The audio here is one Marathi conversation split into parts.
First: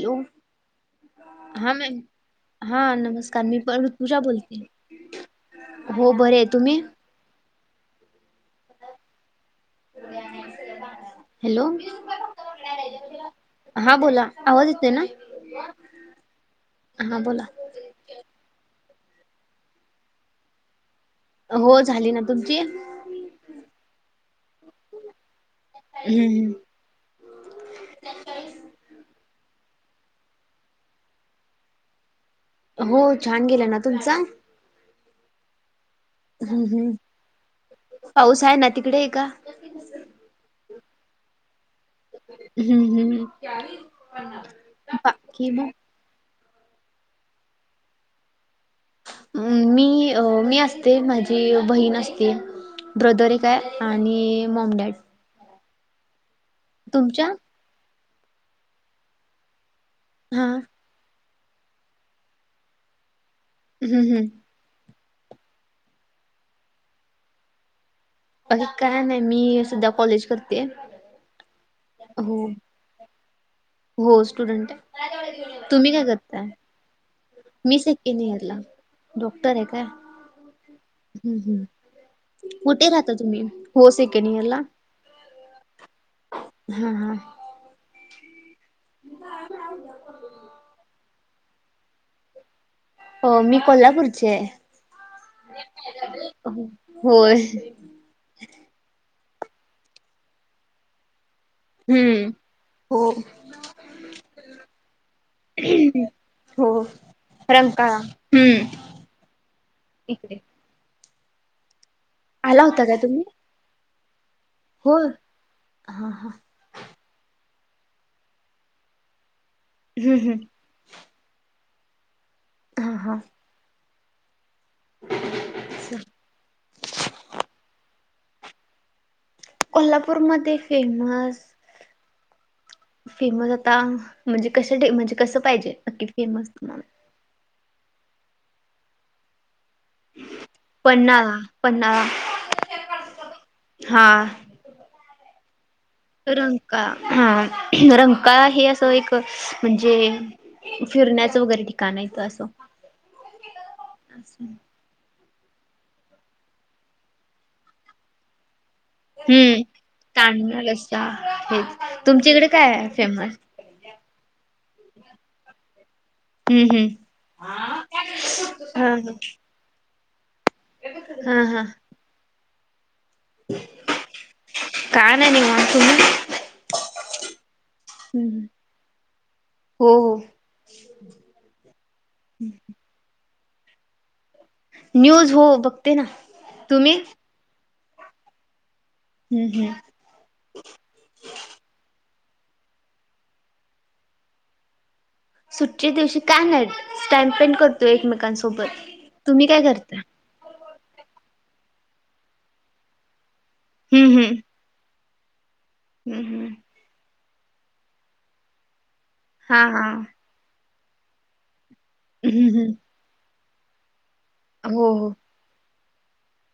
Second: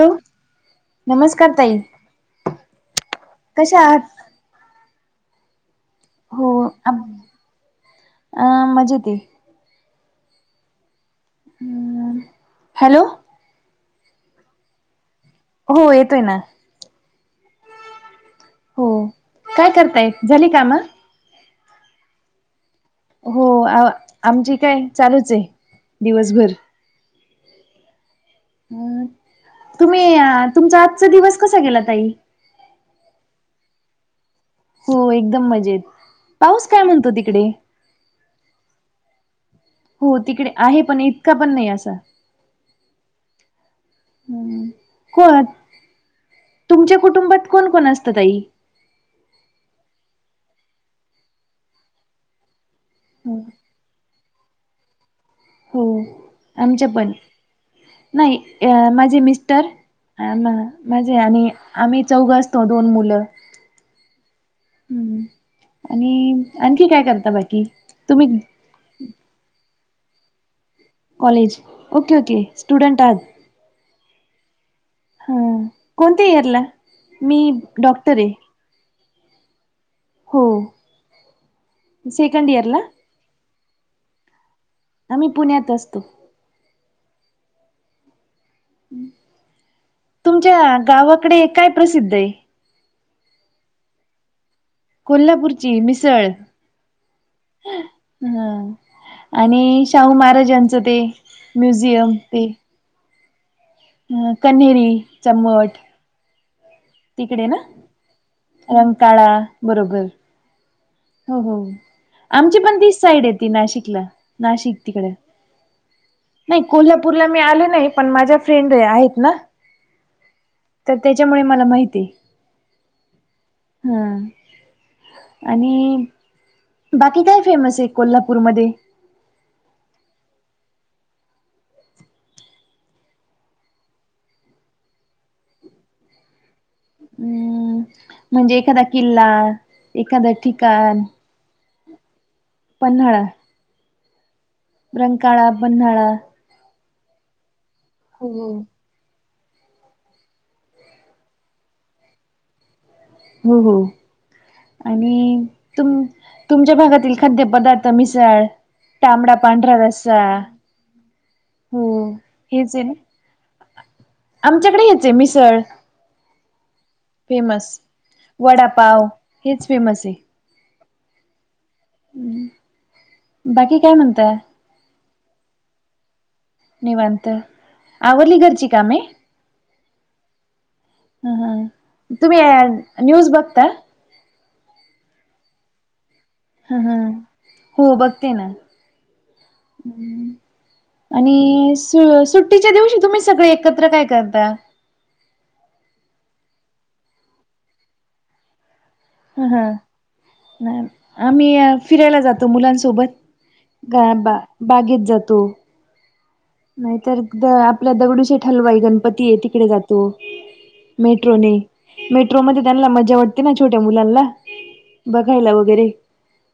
हॅलो नमस्कार हा ताई मॅम हा नमस्कार मी प कशा आहात ऋतूजा बोलते. बरे आहे हो तुम्ही आब अ मजेतय. हॅलो. हॅलो हा बोला आवाज येतोय ना. हो येतोय ना. हां बोला. हो काय करताय झाली काम? हो झाली ना तुमची? हो आ आमची काय चालूच हाय दिवसभर, हम्म. अ तुम्ही तुमचा आजचा दिवस कसा गेला ताई. हो छान गेला ना तुमचा. हो एकदम मजेत हम्म पाऊस काय हम्म. म्हणतो तिकडे. पाऊस आहे ना तिकडे आहे का हो तिकडे आहे पण इतका पण नाही अस, हम्म हम् बाकी को मग. तुमच्या कुटुंबात कोण कोण असतं ताई. मी अ मी असते माझी बहीण असती, ब्रदर एक हाय आणि मॉम डॅड. हो आमच्या पण तुमच्या नाही माझे मिस्टर, हा म्हणजे आणि आम्ही चौघ असतो दोन मुलं. हम् हम् ह् आणि आणखी काय करता बाकी तुम्ही, आणि काय नाही मी सध्या कॉलेज करते. कॉलेज ओके ओके हो. स्टुडंट आहात. हो स्टुडंट हाय. हा कोणत्या ईयरला मी डॉक्टर सेकंड ए. इयरला. डॉक्टर आहे काय हम् हम्म सेकंड इयरला कुठे राहता ता तुम्ही, हो सेकंड ईअरला. आम्ही पुण्यात असतो. हम् हम तुमच्या गावाकडे काय प्रसिद्ध हाय. अ मी कोल्हापूरची हाय. कोल्हापूरची मिसळ, होय. हा आणि शाहू महाराज्यांच ते म्युझियम हम्म ते हो. अ कनेरी चा मट. हो. तिकडे ना रंकाळा. हम्म. रंगकाळा बरोबर. इकडे. हो हो आमची आला पण होता का तीच तुम्ही? साईड येती नाशिकला. नाशिक तिकड. होय. हा हा. नाही कोल्हापूरला मी आले नाही पण माझ्या फ्रेंड आहेत ना. हम् हम्. तर त्याच्यामुळे मला माहिती आहे. ह हां. हा आणि, बाकी काय फेमस आहे कोल्हापूरमध्ये. कोल्हापूरमध्ये फेमस, फेमस आता म्हणजे कशा टाइ कश म्हणजे कसं पाहिजे नक्की फेमस तुम्हाला. हम्म म्हणजे एखादा किल्ला. एखाद्या ठिकाण पन्हाळा पन्हाळा पन्हाळा. हा रंकाळा पन्हाळा. रंका हा हो रंकाळा हो. हे अस एक म्हणजे फिरण्याच वगैरे ठिकाण येत असं हो हो आणि तुम तुमच्या भागातील खाद्यपदार्थ मिसाळ. तांबडा पांढरा रस्सा. हा हेच हो तुमच्याकडे काय हेच आहे हाय ना फेमस. आमच्याकडे हेच आहे मिसळ. हम्म हम्म फेमस हा वडापाव हा हेच फेमस आहे. हा हा बाकी काय म्हणतात. काय नाही निवांत तुम्ही, निवांत आवली हम्म घरची कामे. हो हो. ह हा तुम्ही आ न्यूज बघता. न्यूज हो बघ हम हम हो बघते ना. हम्म हम् आणि सु सुट्टीच्या दिवशी तुम्ही सगळे एकत्र काय करता. सुटच्या दिवशी का नाही टाइम स्पेंड करतो एकमेकांसोबत. ह तुम्ही हा काय करता आम्ही फिरायला जातो मुलांसोबत. गा बा बागेत जातो. हम् हम्म. नाहीतर द आपल्या दगडूशी हलवाई गणपती आहे हा तिकडे हा जातो. मेट्रोने हम्म मेट्रोमध्ये हम्म त्यांना मजा वाटते ना छोट्या मुलांला. हो हो बघायला वगैरे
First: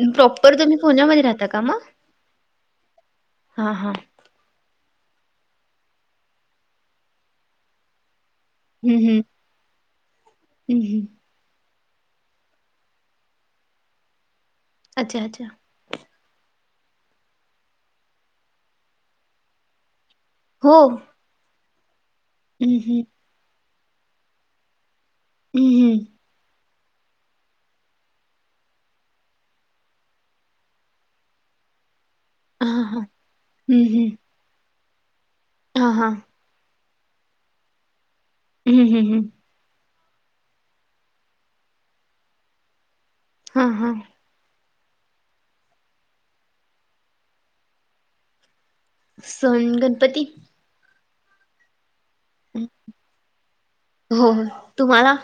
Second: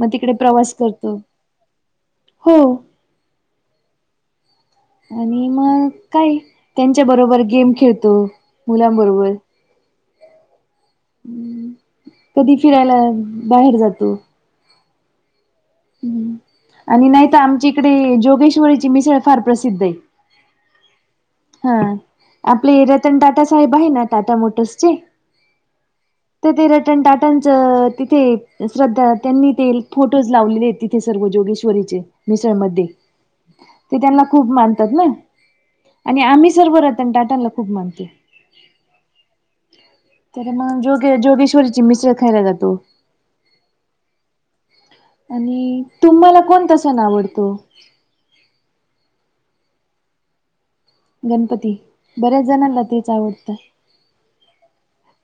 मग तिकडे प्रॉपर प्रवास तुम्ही करतो. पुण्यामध्ये राहता का मग हो. हा हा. आणि मग काय त्यांच्या बरोबर गेम खेळतो मुलांबरोबर. हम् ह. कधी फिरायला बाहेर जातो. अच्छा अच्छा. आणि नाहीत आमच्या इकडे जोगेश्वरीची मिसळ फार प्रसिद्ध आहे. हो. हा आपले हम्म हम्म रतन टाटा साहेब आहे ना टाटा मोटर्सचे. हम् हम्म. तर ते रटन टाटाच तिथे श्रद्धा त्यांनी ते फोटोज लावलेले तिथे सर्व जोगेश्वरीचे मिसळ हा मध्ये हा हम्म ते हम्म त्यांना खूप मानतात ना हा हा आणि आम्ही सर्व रतन टाटनला खूप मानतो. हम् हम हम. तर मग जोगे जोगेश्वरीची मिसळ खायला जातो. हा हा. आणि तुम्हाला कोणता सण आवडतो. सन गणपती. गणपती बऱ्याच हं. जणांना तेच आवडतं. हो तुम्हाला.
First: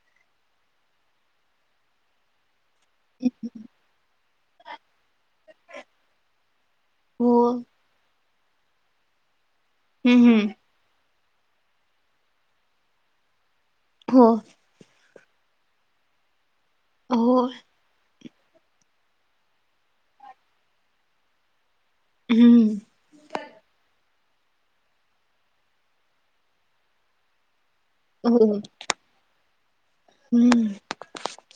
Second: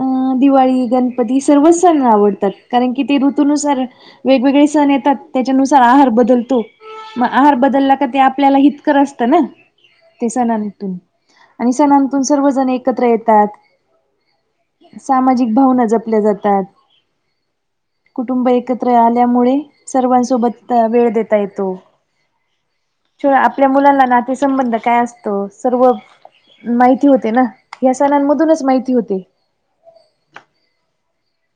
अं दिवाळी गणपती सर्वच सण आवडतात कारण की ते ऋतनुसार वेगवेगळे सण येतात त्याच्यानुसार आहार बदलतो मग हो आहार बदलला का ते आप आपल्याला हितकर असतं ना हम्म ते हम्म सनांतून. आणि सणांतून सर्वजण एकत्र येतात. हो. सामाजिक भावना जपल्या जातात हो कुटुंब एकत्र आल्यामुळे सर्वांसोबत वेळ देता येतो हम्म च आपल्या मुलांना नातेसंबंध काय असत त सर्व माहिती होते ना या हो सणांमधूनच माहिती होते हम्म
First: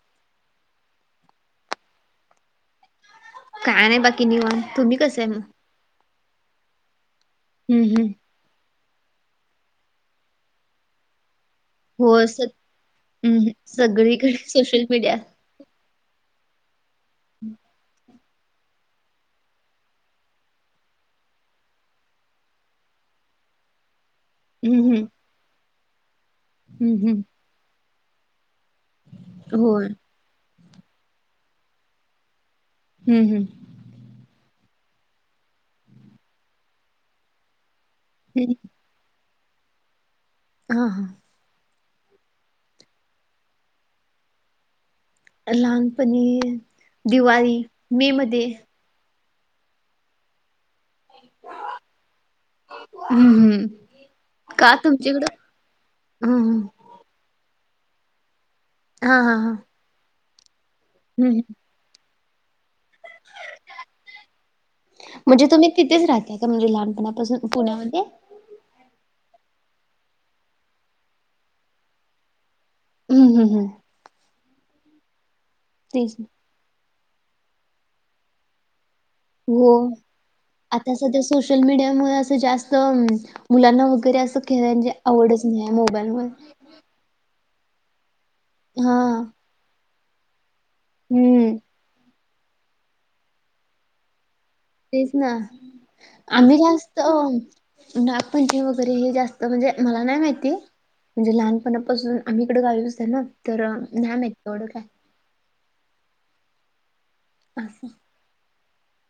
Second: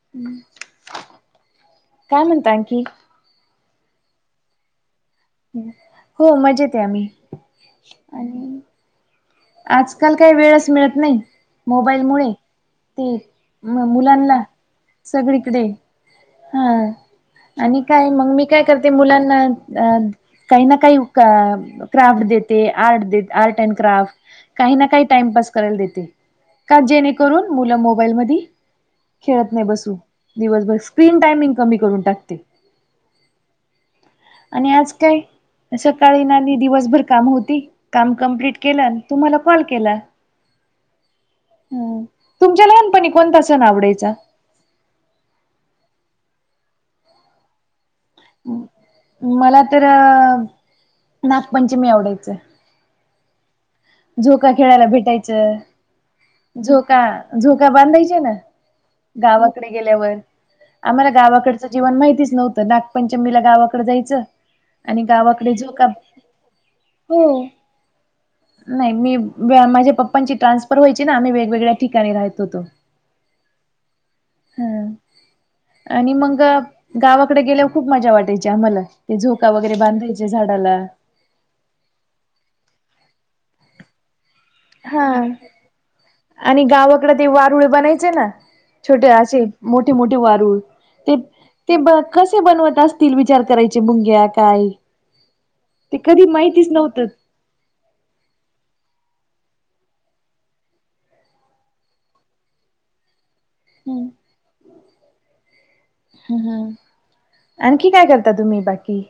[inaudible] काय म्हणताय आणखी काय नाही बाकी निवांत तुम्ही कसे आहे हो मजेत आहे आम्ही हम्म हम्म आणि आजकाल काही वेळच मिळत नाही मोबाईल हो मुळे स ते हम्म सगळीकडे मुलांना सोशल मीडिया सगळीकडे हा आणि काय मग मी काय करते मुलांना अ काही ना काही क्राफ्ट देते आर्ट देत आर्ट अँड क्राफ्ट काही हम्म ना काही हम्म टाइमपास करायला देते का हम्म हम्म जेणेकरून मुलं मोबाईल मधी खेळत नाही होय बसू दिवसभर स्क्रीन टायमिंग कमी करून टाकते ह, ह आणि आज काय सकाळी ना दिवसभर काम होती काम हम्म कंम्प्लीट केलं तुम्हाला कॉल केला हां हं तुमच्या लहानपणी कोणता सण आवडायचा? लहानपणी दिवाळी मे मध्ये मला तर नागपंचमी आवडायचं ह, ह झोका खेळायला भेटायचं हम्म झो का झोका बांधायचे ना हा हा हा गावाकडे गेल्यावर आम्हाला हम्म गावाकडचं जीवन माहितीच नव्हतं नागपंचमीला गावाकडं जायचं आणि म्हणजे गावाकडे तुम्ही झोका तिथेच राहताय का म्हणजे हो लहानपणापासून पुण्यामध्ये नाही मी माझ्या पप्पांची ट्रान्सफर व्हायची ना आम्ही वेगवेगळ्या ठिकाणी राहत होतो ह, ह, ह हम्म आणि तेच ना. मंग गावाकडे गेल्यावर खूप मजा वाटायची आम्हाला ते झोका हो वगैरे बांधायचे झाडाला आता सोशल मीडियामुळे जास्त मुलांना वगैरे असं खेळांची हा आवडच नाही मोबाईल मूळ इकड ते वारूळ बनायचे ना हा छोटे असे मोठे, मोठे वारूळ ते, हम्म ते ब कसे बनवत असतील विचार करायचे मुंग्या काय? तेच ना ते कधी आम्ही माहितीच जास्त नव्हतं. नागपंचमी वगैरे हे जास्त म्हणजे मला नाही माहिती म्हणजे लहानपणापासून आम्ही इकडं गावी असतं ना तर हम्म नाही माहित एवढं काय ह, ह असं. आणखी काय करता तुम्ही बाकी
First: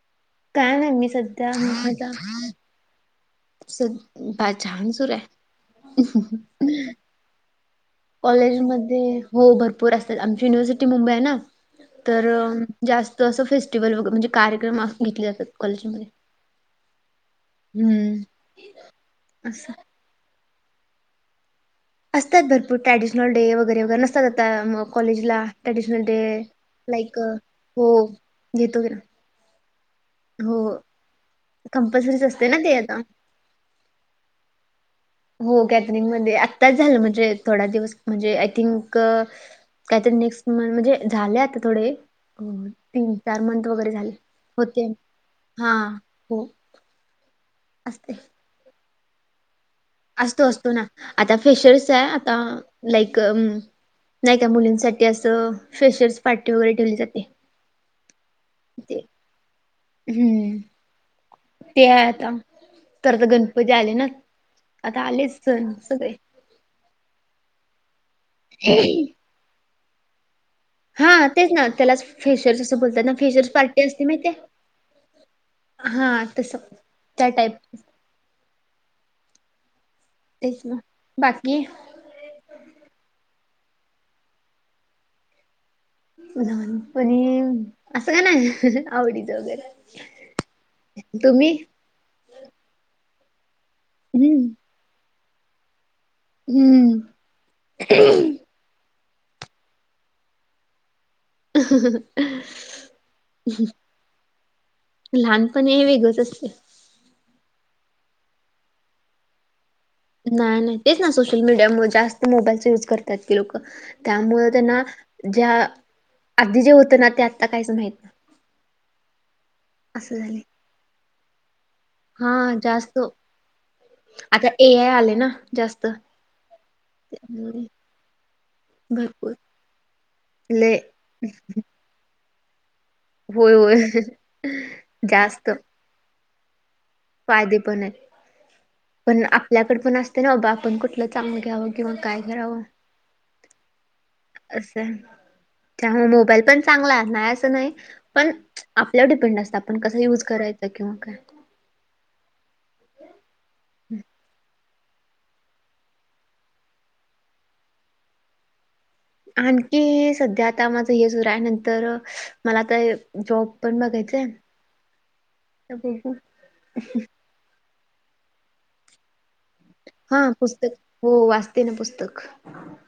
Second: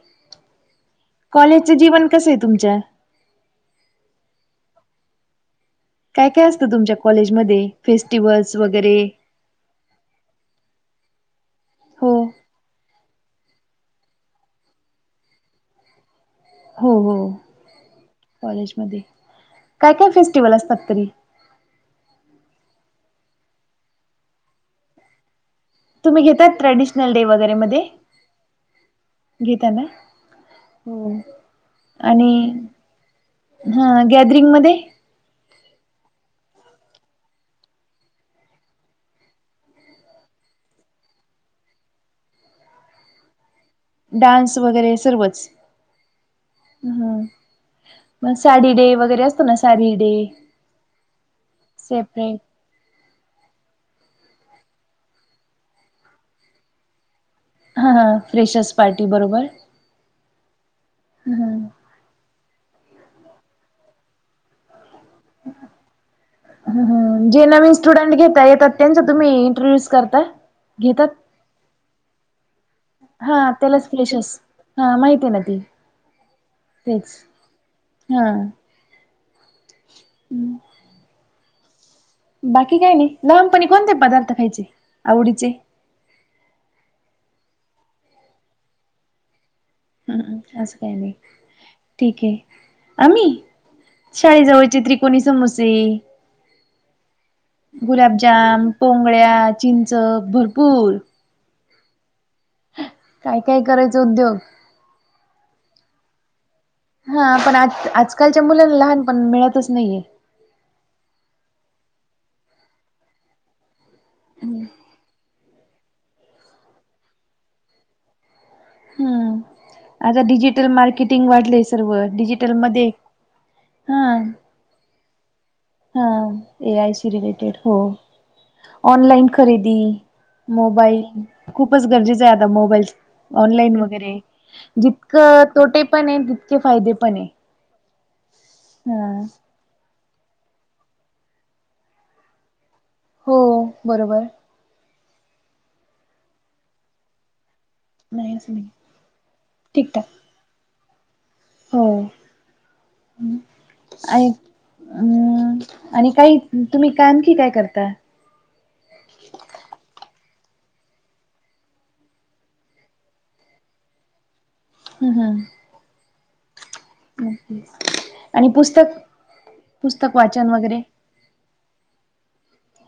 काय नाही मी सध्या कॉलेजच जीवन कसंय आहे तुमच्या असच छान सुरुय काय काय असतं तुमच्या कॉलेजमध्ये फेस्टिव्हलस् वगैरे कॉलेजमध्ये हो भरपूर असतात आमची युनिव्हर्सिटी मुंबई आहे ना हो तर जास्त असं फेस्टिवल व ग म्हणजे कार्यक्रम घेतले जातात कॉलेजमध्ये हो, हो हम्म कॉलेज मध्ये असं. काय, काय फेस्टिवल असतात तरी असतात भरपूर ट्रॅडिशनल डे वगैरे वगैरे नसतात आता कॉलेजला ट्रॅडिशनल डे तुम्ही घेतात ट्रॅडिशनल लाईक डे वगैरे मध्ये हो गेटटुगे घेता ना हो कंम्पलसरीच असते ना ते आता हां गॅदरिंग मध्ये हो गॅदरिंगमध्ये आत्ताच झालं म्हणजे थोडया दिवस म्हणजे आय थिंक काहीतरी नेक्स्ट म म्हणजे झाले आता थोडे अं तीन-चार मंंथ वगैरे झाले डान्स होते वगैरे सर्वच. हां हो हं असते मग साडी डे वगैरे असतो ना साडी डे असतो असतो ना आता फेशर्स चा आहे आता सेपरेट. लाईक नाही का मुलींसाठी असं फेशर्स पार्टी वगैरे ठेवली जाते. हा हा फ्रेशर्स ते पार्टी बरोबर. हम्म हम्म ते आहे आता तर आता गणपती आले ना आता आलेच सण सगळे हां हां जे नवीन स्टुडंट घेता येतात त्यांच तुम्ही इंट्रोड्युस करता घेतात हां तेच ना त्यालाच फ्रेशर्स असं बोलतात ना हा फ्रेशर्स पार्टी त्यालाच असते फ्रेशर्स माहितेय हा माहिती आहे ना ती हां तसं त्या टाईप हां [inaudible] तेच ना बाकी बाकी काय नाही लहानपणी कोणते पदार्थ खायचे आवडीचे. पनीर असं काय नाय आवडीचं वगैरे. हम असं काही नाही. तुम्ही ठीक आहे. आम्ही हम्म शाळेजवळचे त्रिकोणी समोसे. हम्म गुलाबजाम, पोंगळ्या, चिंच भरपूर ह काय काय करायचं उद्योग. लहानपणी हे वेगळंच असते. हा पण आज आजकालच्या मुलांना लहानपण मिळतच नाहीये. नाही नाही तेच ना सोशल मीडिया मुळे जास्त मोबाईलच युज करतात की लोक त्यामुळ त्यांना ज्या आधी जे होतं ना ते आता काहीच माहित ना हम्म आता डिजिटल मार्केटिंग वाढलेय सर्व डिजिटल हा मध्ये जास्त हा, आता ए आय आले ना जास्त हा, ए आय शी रिलेटेड त्यामुळे हो. ऑनलाईन भरपूर खरेदी लय मोबाईल खूप खूपच गरजेच आहे आता मोबाईल होय होय ऑनलाईन वगैरे जितकं जास्त तोटे पण आहे ते फायदे पण आहे फायदे पण आहेत. हा पण आप आपल्याकड पण असते ना बाबा आपण कुठलं चांगलं घ्यावं किंवा काय करावं. हो बरोबर. असं त्यामुळे मोबाईल पण चांगला नाही असं नाही. पण नाही असं नाही आपल्यावर डिपेंड असतं आपण कसं ठीकठाक युज करायचं किंवा काय. हो ऐक हम्म आणि काही तुम्ही काय आणखी काय करता. आणखी सध्या आता माझं हे सुर आहे, नंतर मला आता जॉब पण बघायचंय. [inaudible] हम् हम अ [unintelligible] ओक आणि पुस्तक पुस्तक हा वाचन पुस्तक वगैरे हो वाचते ना पुस्तक.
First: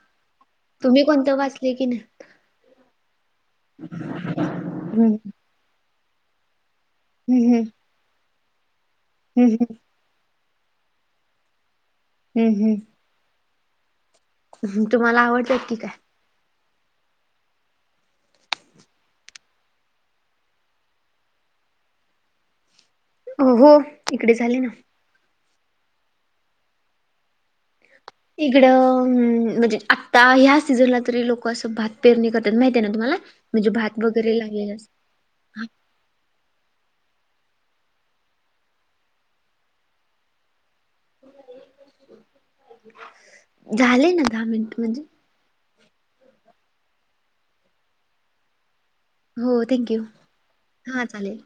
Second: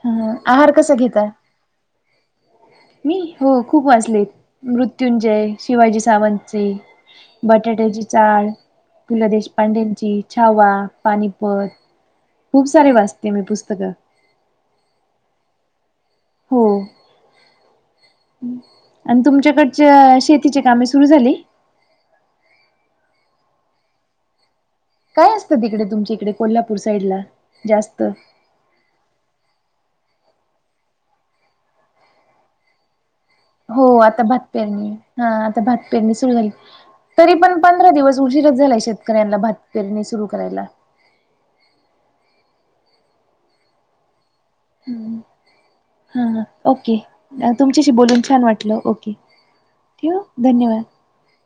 हं हं आहार कसा तुम्ही घेता? कोणतं वाचले की नाही? मी हो खूप वाचले हम्म मृत्युंजय, शिवाजी सावंतचे. हम्म हम्म बटाट्याची चाळ, पु. ल हम्म देशपांडे ची... छावा, पानिपत खूप... हम्म सारे वाचते मी पुस्तकं. तुम्हाला आवडतात की काय? हो [inaudible] आणि तुमच्याकडचं शेतीची कामं सुरु झाली? अ... हो इकडे झाली ना काय असतं तिकडे... तुमच्या इकडे, कोल्हापूर साईडला जास्त इकडं... म्हणजे, आत्ता ह्या सीझनला तरी... लोकं असं भात पेरणी करतात... माहती आहे ना तुम्हाला? म्हणजे हो... आता वगैरे भात लागलेला पेरणी... असतो. हा... आता भात पेरणी सुरू झाली तरी पण... पंधरा दिवस... उशीरच झालाय... शेतकऱ्यांना, भात पेरणी सुरू करायला झालेय ना... दहा मिनिटं... म्हणजे हं हं... ओके... तुमच्याशी बोलून... छान वाटलं, ओके हो... थँक यू. ठेवू धन्यवाद. हा चालेल